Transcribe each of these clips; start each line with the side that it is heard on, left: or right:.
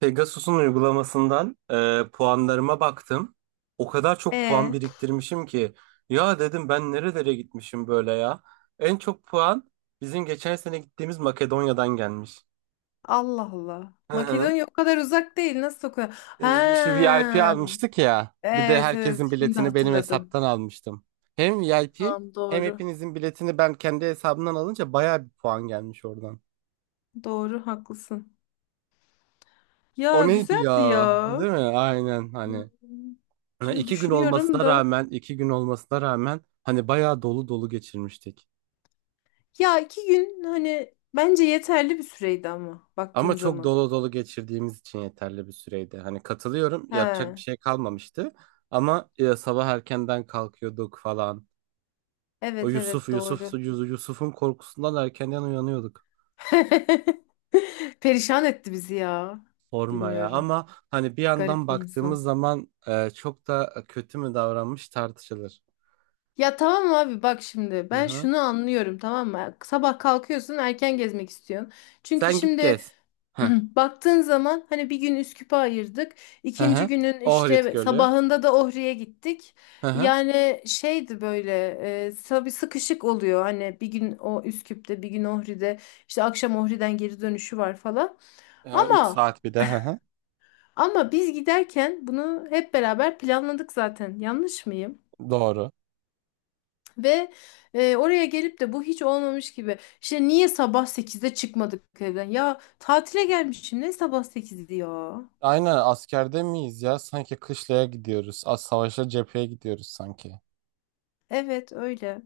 right: Pegasus'un uygulamasından puanlarıma baktım. O kadar çok puan
left: E
right: biriktirmişim ki ya dedim ben nerelere gitmişim böyle ya. En çok puan bizim geçen sene gittiğimiz Makedonya'dan gelmiş.
left: Allah Allah.
right: Hı hı.
left: Makedonya o kadar uzak değil. Nasıl okuyor? Ha.
right: İşte VIP almıştık ya. Bir de
left: Evet evet
right: herkesin
left: şimdi
right: biletini benim
left: hatırladım.
right: hesaptan almıştım. Hem VIP
left: Tamam
right: hem
left: doğru.
right: hepinizin biletini ben kendi hesabımdan alınca bayağı bir puan gelmiş oradan.
left: Doğru haklısın.
right: O
left: Ya
right: neydi
left: güzeldi
right: ya?
left: ya.
right: Değil mi? Aynen
left: Hmm.
right: hani. Ha,
left: Şimdi düşünüyorum da.
right: 2 gün olmasına rağmen hani bayağı dolu dolu geçirmiştik.
left: Ya 2 gün hani bence yeterli bir süreydi ama
right: Ama
left: baktığın
right: çok
left: zaman.
right: dolu dolu geçirdiğimiz için yeterli bir süreydi. Hani katılıyorum, yapacak bir
left: Ha.
right: şey kalmamıştı. Ama sabah erkenden kalkıyorduk falan. O
left: Evet evet doğru.
right: Yusuf'un korkusundan erkenden uyanıyorduk.
left: Perişan etti bizi ya.
right: Sorma ya.
left: Bilmiyorum.
right: Ama hani bir yandan
left: Garip bir
right: baktığımız
left: insan.
right: zaman çok da kötü mü davranmış tartışılır.
left: Ya tamam abi bak şimdi
right: Hı
left: ben
right: hı.
left: şunu anlıyorum tamam mı? Sabah kalkıyorsun erken gezmek istiyorsun. Çünkü
right: Sen git
left: şimdi
right: gez. Hı
left: baktığın zaman hani bir gün Üsküp'e ayırdık.
right: hı.
left: İkinci
right: Hı.
left: günün
right: Ohrid
left: işte
right: Gölü.
left: sabahında da Ohri'ye gittik.
right: Hı hı.
left: Yani şeydi böyle tabii sıkışık oluyor. Hani bir gün o Üsküp'te bir gün Ohri'de işte akşam Ohri'den geri dönüşü var falan.
right: 3
left: Ama
right: saat bir de. Hı hı.
left: biz giderken bunu hep beraber planladık zaten yanlış mıyım?
right: Doğru.
left: Ve oraya gelip de bu hiç olmamış gibi. İşte niye sabah 8'de çıkmadık evden? Ya tatile gelmişim ne sabah 8'di ya.
right: Aynen askerde miyiz ya? Sanki kışlaya gidiyoruz. Az savaşa cepheye gidiyoruz sanki.
left: Evet öyle.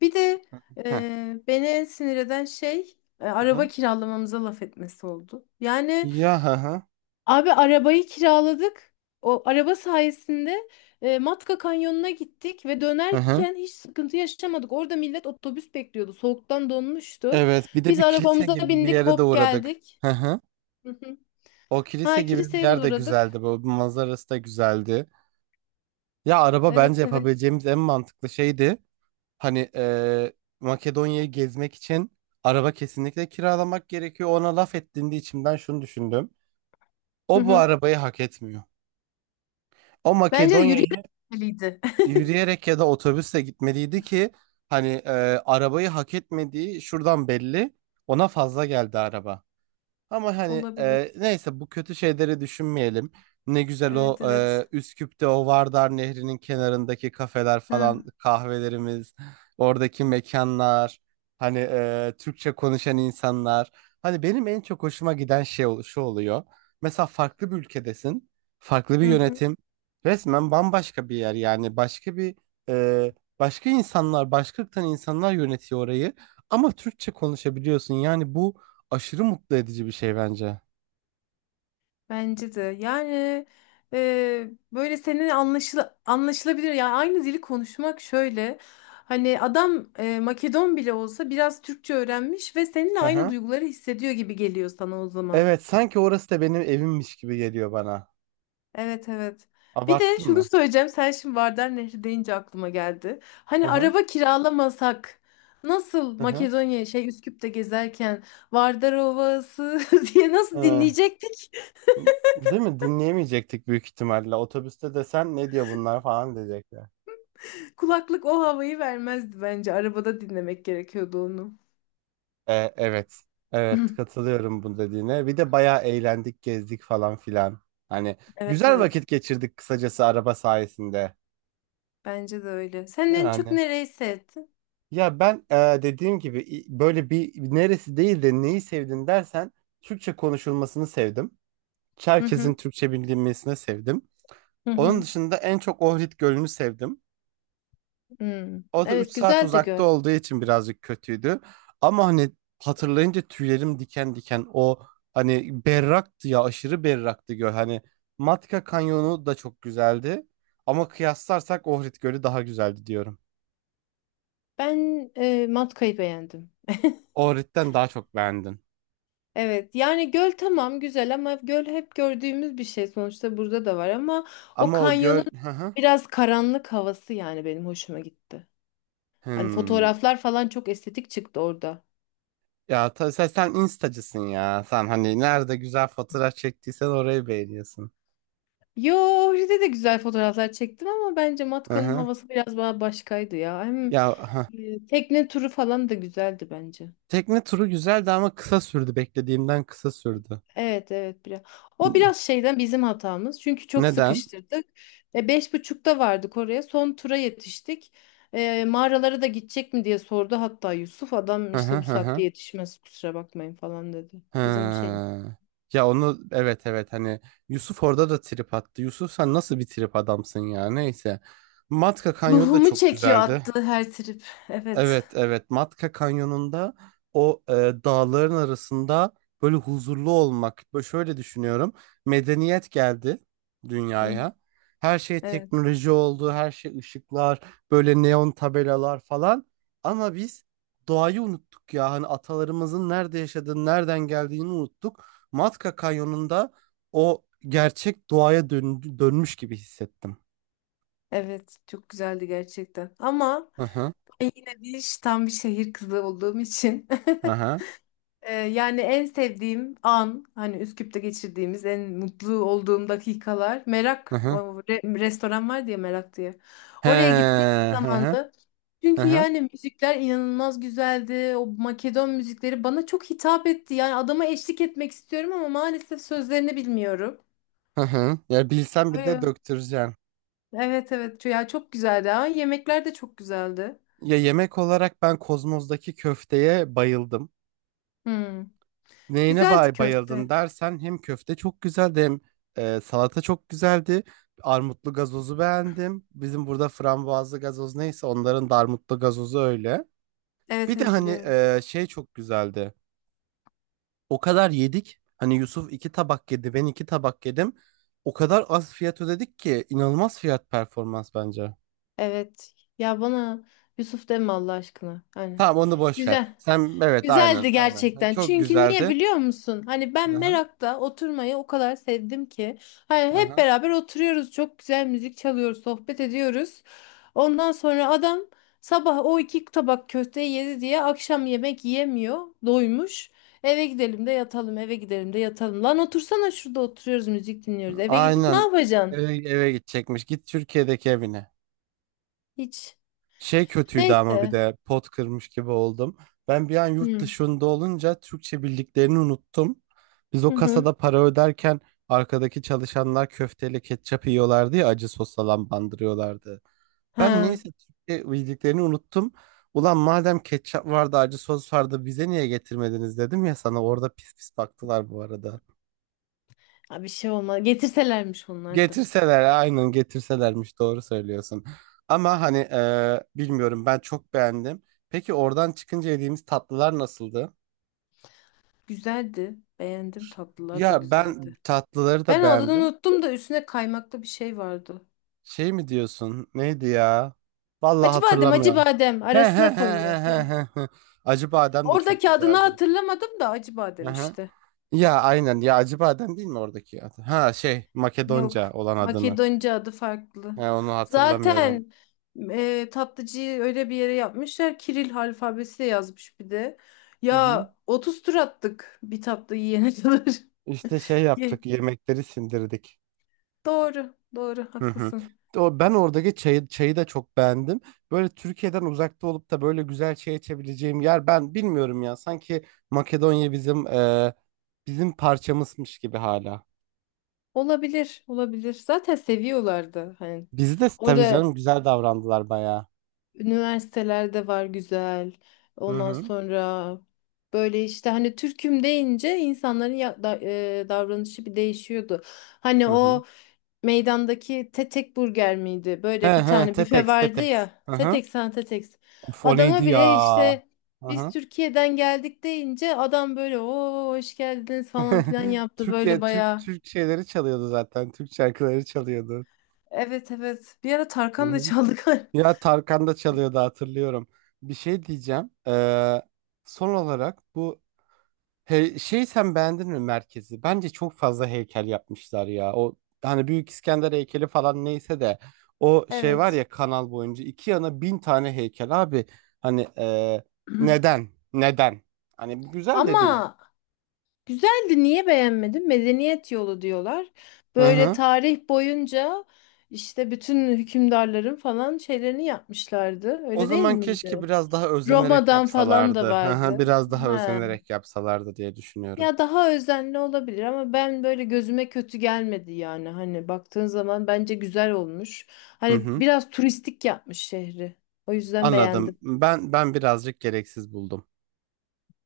left: Bir de
right: Heh,
left: beni en sinir eden şey
right: hı
left: araba
right: hı.
left: kiralamamıza laf etmesi oldu. Yani
right: Ya hı hı.
left: abi arabayı kiraladık. O araba sayesinde Matka Kanyonu'na gittik ve
right: Hı hı.
left: dönerken hiç sıkıntı yaşamadık. Orada millet otobüs bekliyordu. Soğuktan donmuştu.
right: Evet, bir de
left: Biz
right: bir kilise
left: arabamıza
right: gibi bir
left: bindik,
right: yere de
left: hop
right: uğradık.
left: geldik.
right: Hı hı. O kilise
left: Ha
right: gibi bir
left: kiliseye de
right: yer de
left: uğradık.
right: güzeldi. Bu manzarası da güzeldi. Ya araba bence
left: Evet evet.
right: yapabileceğimiz en mantıklı şeydi. Hani Makedonya'yı gezmek için araba kesinlikle kiralamak gerekiyor. Ona laf ettiğinde içimden şunu düşündüm.
left: Hı
right: O bu
left: hı.
right: arabayı hak etmiyor. O
left: Bence de yürüyerek
right: Makedonya
left: gitmeliydi.
right: yürüyerek ya da otobüsle gitmeliydi ki hani arabayı hak etmediği şuradan belli. Ona fazla geldi araba. Ama hani
left: Olabilir.
right: neyse bu kötü şeyleri düşünmeyelim. Ne güzel o
left: Evet evet.
right: Üsküp'te o Vardar Nehri'nin kenarındaki kafeler falan
left: Ha.
right: kahvelerimiz, oradaki mekanlar, hani Türkçe konuşan insanlar. Hani benim en çok hoşuma giden şey şu oluyor. Mesela farklı bir ülkedesin, farklı bir
left: Hı hı.
right: yönetim, resmen bambaşka bir yer yani e, başka insanlar, başka ırktan insanlar yönetiyor orayı ama Türkçe konuşabiliyorsun. Yani bu aşırı mutlu edici bir şey bence.
left: Bence de. Yani böyle senin anlaşılabilir. Yani aynı dili konuşmak şöyle. Hani adam Makedon bile olsa biraz Türkçe öğrenmiş ve seninle
right: Hı
left: aynı
right: hı.
left: duyguları hissediyor gibi geliyor sana o zaman.
right: Evet, sanki orası da benim evimmiş gibi geliyor bana.
left: Evet evet. Bir de
right: Abarttım
left: şunu
right: mı?
left: söyleyeceğim. Sen şimdi Vardar Nehri deyince aklıma geldi.
right: Hı
left: Hani
right: hı.
left: araba kiralamasak nasıl
right: Hı hı.
left: Makedonya şey Üsküp'te gezerken Vardar Ovası diye nasıl
right: Hı.
left: dinleyecektik?
right: Değil mi? Dinleyemeyecektik büyük ihtimalle. Otobüste desen ne diyor bunlar falan diyecekler.
left: Kulaklık o havayı vermezdi bence. Arabada dinlemek gerekiyordu onu.
right: Evet. Evet, katılıyorum bu dediğine. Bir de bayağı eğlendik, gezdik falan filan. Hani
left: Evet
right: güzel
left: evet.
right: vakit geçirdik kısacası araba sayesinde.
left: Bence de öyle. Sen
right: Değil
left: en çok
right: anne?
left: nereyi sevdin?
right: Ya ben dediğim gibi böyle bir neresi değil de neyi sevdin dersen Türkçe konuşulmasını sevdim.
left: Hı
right: Çerkez'in
left: hı.
right: Türkçe bildirilmesine sevdim.
left: Hı
right: Onun
left: hı.
right: dışında en çok Ohrid Gölü'nü sevdim.
left: Hmm.
right: O da 3
left: Evet
right: saat
left: güzel de
right: uzakta
left: göl.
right: olduğu için birazcık kötüydü. Ama hani hatırlayınca tüylerim diken diken o hani berraktı ya aşırı berraktı göl. Hani Matka Kanyonu da çok güzeldi. Ama kıyaslarsak Ohrid Gölü daha güzeldi diyorum.
left: Ben Matka'yı beğendim.
right: Ohrid'den daha çok beğendim.
left: Evet yani göl tamam güzel ama göl hep gördüğümüz bir şey sonuçta burada da var ama o
right: Ama o
left: kanyonun
right: göl... Hı hı.
left: biraz karanlık havası yani benim hoşuma gitti. Hani
right: Hmm.
left: fotoğraflar falan çok estetik çıktı orada.
right: Ya sen instacısın ya. Sen hani nerede güzel fotoğraf çektiysen orayı beğeniyorsun.
left: Yo orada de güzel fotoğraflar çektim ama bence
right: Hı
left: Matka'nın
right: hı.
left: havası biraz daha başkaydı ya. Hem
right: Ya ha.
left: tekne turu falan da güzeldi bence.
right: Tekne turu güzeldi ama kısa sürdü. Beklediğimden kısa sürdü.
left: Evet evet biraz. O
right: N-
left: biraz şeyden bizim hatamız. Çünkü çok
right: Neden?
left: sıkıştırdık. 5.30'da vardık oraya. Son tura yetiştik. Mağaralara da gidecek mi diye sordu hatta Yusuf. Adam
right: Hı hı
left: işte bu
right: hı hı.
left: saatte yetişmez kusura bakmayın falan dedi. Bizim şey.
right: Ha. Ya onu evet evet hani Yusuf orada da trip attı. Yusuf sen nasıl bir trip adamsın ya neyse. Matka Kanyon da
left: Ruhumu
right: çok
left: çekiyor
right: güzeldi.
left: attı her trip. Evet.
right: Evet evet Matka Kanyonu'nda o dağların arasında böyle huzurlu olmak. Böyle şöyle düşünüyorum. Medeniyet geldi
left: Hı.
right: dünyaya. Her şey
left: Evet.
right: teknoloji oldu, her şey ışıklar, böyle neon tabelalar falan. Ama biz doğayı unuttuk ya. Hani atalarımızın nerede yaşadığını, nereden geldiğini unuttuk. Matka Kanyonu'nda o gerçek doğaya dönmüş gibi hissettim.
left: Evet. Çok güzeldi gerçekten. Ama
right: Hı hı.
left: ben yine bir tam bir şehir kızı olduğum için
right: Hı hı.
left: Yani en sevdiğim an hani Üsküp'te geçirdiğimiz en mutlu olduğum dakikalar
right: Hı
left: Merak o
right: hı.
left: restoran var diye Merak diye.
right: He,
left: Oraya gittiğim
right: hı hı.
left: zamanda
right: Hı
left: çünkü
right: hı.
left: yani müzikler inanılmaz güzeldi. O Makedon müzikleri bana çok hitap etti. Yani adama eşlik etmek istiyorum ama maalesef sözlerini bilmiyorum.
right: Hı hı. Ya bilsem bir de
left: Öyle.
right: döktüreceğim.
left: Evet evet ya çok güzeldi. Ha, yemekler de çok güzeldi.
right: Ya yemek olarak ben Kozmos'daki köfteye bayıldım.
left: Hmm.
right: Neyine
left: Güzeldi
right: bayıldın
left: köfte.
right: dersen hem köfte çok güzeldi hem salata çok güzeldi. Armutlu gazozu beğendim. Bizim burada frambuazlı gazoz neyse onların da armutlu gazozu öyle.
left: Evet
right: Bir de
left: evet
right: hani
left: biliyorum.
right: şey çok güzeldi. O kadar yedik. Hani Yusuf iki tabak yedi, ben iki tabak yedim. O kadar az fiyat ödedik ki inanılmaz fiyat performans bence.
left: Evet. Ya bana Yusuf deme Allah aşkına. Hani
right: Tamam onu boş ver.
left: güzel.
right: Sen evet aynen
left: Güzeldi
right: aynen. Ha,
left: gerçekten.
right: çok
left: Çünkü niye
right: güzeldi.
left: biliyor musun? Hani ben
right: Aha,
left: merakta oturmayı o kadar sevdim ki. Hani hep
right: aha.
left: beraber oturuyoruz. Çok güzel müzik çalıyoruz, sohbet ediyoruz. Ondan sonra adam sabah o 2 tabak köfteyi yedi diye akşam yemek yiyemiyor. Doymuş. Eve gidelim de yatalım, eve gidelim de yatalım. Lan otursana şurada oturuyoruz, müzik dinliyoruz. Eve gidip ne
right: Aynen
left: yapacaksın?
right: eve gidecekmiş. Git Türkiye'deki evine.
left: Hiç.
right: Şey kötüydü ama bir
left: Neyse.
right: de pot kırmış gibi oldum. Ben bir an yurt
left: Hı.
right: dışında olunca Türkçe bildiklerini unuttum. Biz
left: Hı
right: o
left: hı.
right: kasada para öderken arkadaki çalışanlar köfteyle ketçap yiyorlardı ya acı sos falan bandırıyorlardı. Ben
left: Ha,
right: niyeyse Türkiye bildiklerini unuttum. Ulan madem ketçap vardı, acı sos vardı bize niye getirmediniz dedim ya sana orada pis pis baktılar bu arada.
left: ha, bir şey olmaz. Getirselermiş onlar da.
right: Getirseler aynen getirselermiş doğru söylüyorsun. Ama hani bilmiyorum ben çok beğendim. Peki oradan çıkınca yediğimiz tatlılar nasıldı?
left: Güzeldi. Beğendim. Tatlılar da
right: Ya ben
left: güzeldi.
right: tatlıları da
left: Ben adını
right: beğendim.
left: unuttum da üstüne kaymaklı bir şey vardı.
right: Şey mi diyorsun? Neydi ya? Vallahi
left: Acı badem, acı
right: hatırlamıyorum.
left: badem
right: He he
left: arasına
right: he
left: koyuyor.
right: he
left: Hı.
right: he he. Acı badem de çok
left: Oradaki adını
right: güzeldi.
left: hatırlamadım da acı
right: Hı
left: badem
right: hı.
left: işte.
right: Ya aynen ya Acıbadem değil mi oradaki adı? Ha şey Makedonca
left: Yok.
right: olan adını.
left: Makedonca adı farklı.
right: He, onu hatırlamıyorum.
left: Zaten tatlıcıyı öyle bir yere yapmışlar. Kiril alfabesi yazmış bir de.
right: Hı hı.
left: Ya 30 tur attık bir tatlı yiyene kadar.
right: İşte şey yaptık yemekleri sindirdik.
left: Doğru, doğru,
right: Hı hı.
left: haklısın.
right: O, ben oradaki çayı da çok beğendim. Böyle Türkiye'den uzakta olup da böyle güzel çay içebileceğim yer ben bilmiyorum ya. Sanki Makedonya bizim parçamızmış gibi hala.
left: Olabilir, olabilir. Zaten seviyorlardı. Hani
right: Bizi de tabii
left: orada
right: canım güzel davrandılar bayağı.
left: üniversitelerde var güzel.
right: Hı
left: Ondan
right: hı.
left: sonra böyle işte hani Türk'üm deyince insanların davranışı bir değişiyordu. Hani
right: Hı hı.
left: o meydandaki Tetek Burger miydi?
right: He
left: Böyle bir
right: he
left: tane büfe
right: Tetex
left: vardı
right: Tetex.
left: ya.
right: Hı hı.
left: Tetek sen Tetek.
right: Of o neydi
left: Adama
right: ya?
left: bile işte
right: Hı
left: biz
right: hı.
left: Türkiye'den geldik deyince adam böyle o hoş geldiniz falan filan yaptı böyle
right: Türkiye Türk
left: bayağı.
right: Türk şeyleri çalıyordu zaten. Türk şarkıları çalıyordu.
left: Evet evet. Bir ara
right: Hı
left: Tarkan da
right: hı.
left: çaldı galiba.
right: Ya Tarkan da çalıyordu hatırlıyorum. Bir şey diyeceğim. Son olarak bu he, şey sen beğendin mi merkezi? Bence çok fazla heykel yapmışlar ya. O hani Büyük İskender heykeli falan neyse de o şey var
left: Evet.
right: ya kanal boyunca iki yana 1000 tane heykel abi. Hani neden? Neden? Hani bu güzel de değil.
left: Ama güzeldi. Niye beğenmedin? Medeniyet yolu diyorlar.
right: Hı
left: Böyle
right: hı.
left: tarih boyunca işte bütün hükümdarların falan şeylerini yapmışlardı.
right: O
left: Öyle değil
right: zaman keşke
left: miydi?
right: biraz daha özenerek
left: Roma'dan falan da
right: yapsalardı. Hı hı,
left: vardı.
right: biraz daha
left: He.
right: özenerek yapsalardı diye düşünüyorum.
left: Ya daha özenli olabilir ama ben böyle gözüme kötü gelmedi yani. Hani baktığın zaman bence güzel olmuş.
right: Hı
left: Hani
right: hı.
left: biraz turistik yapmış şehri. O yüzden
right: Anladım.
left: beğendim.
right: Ben birazcık gereksiz buldum.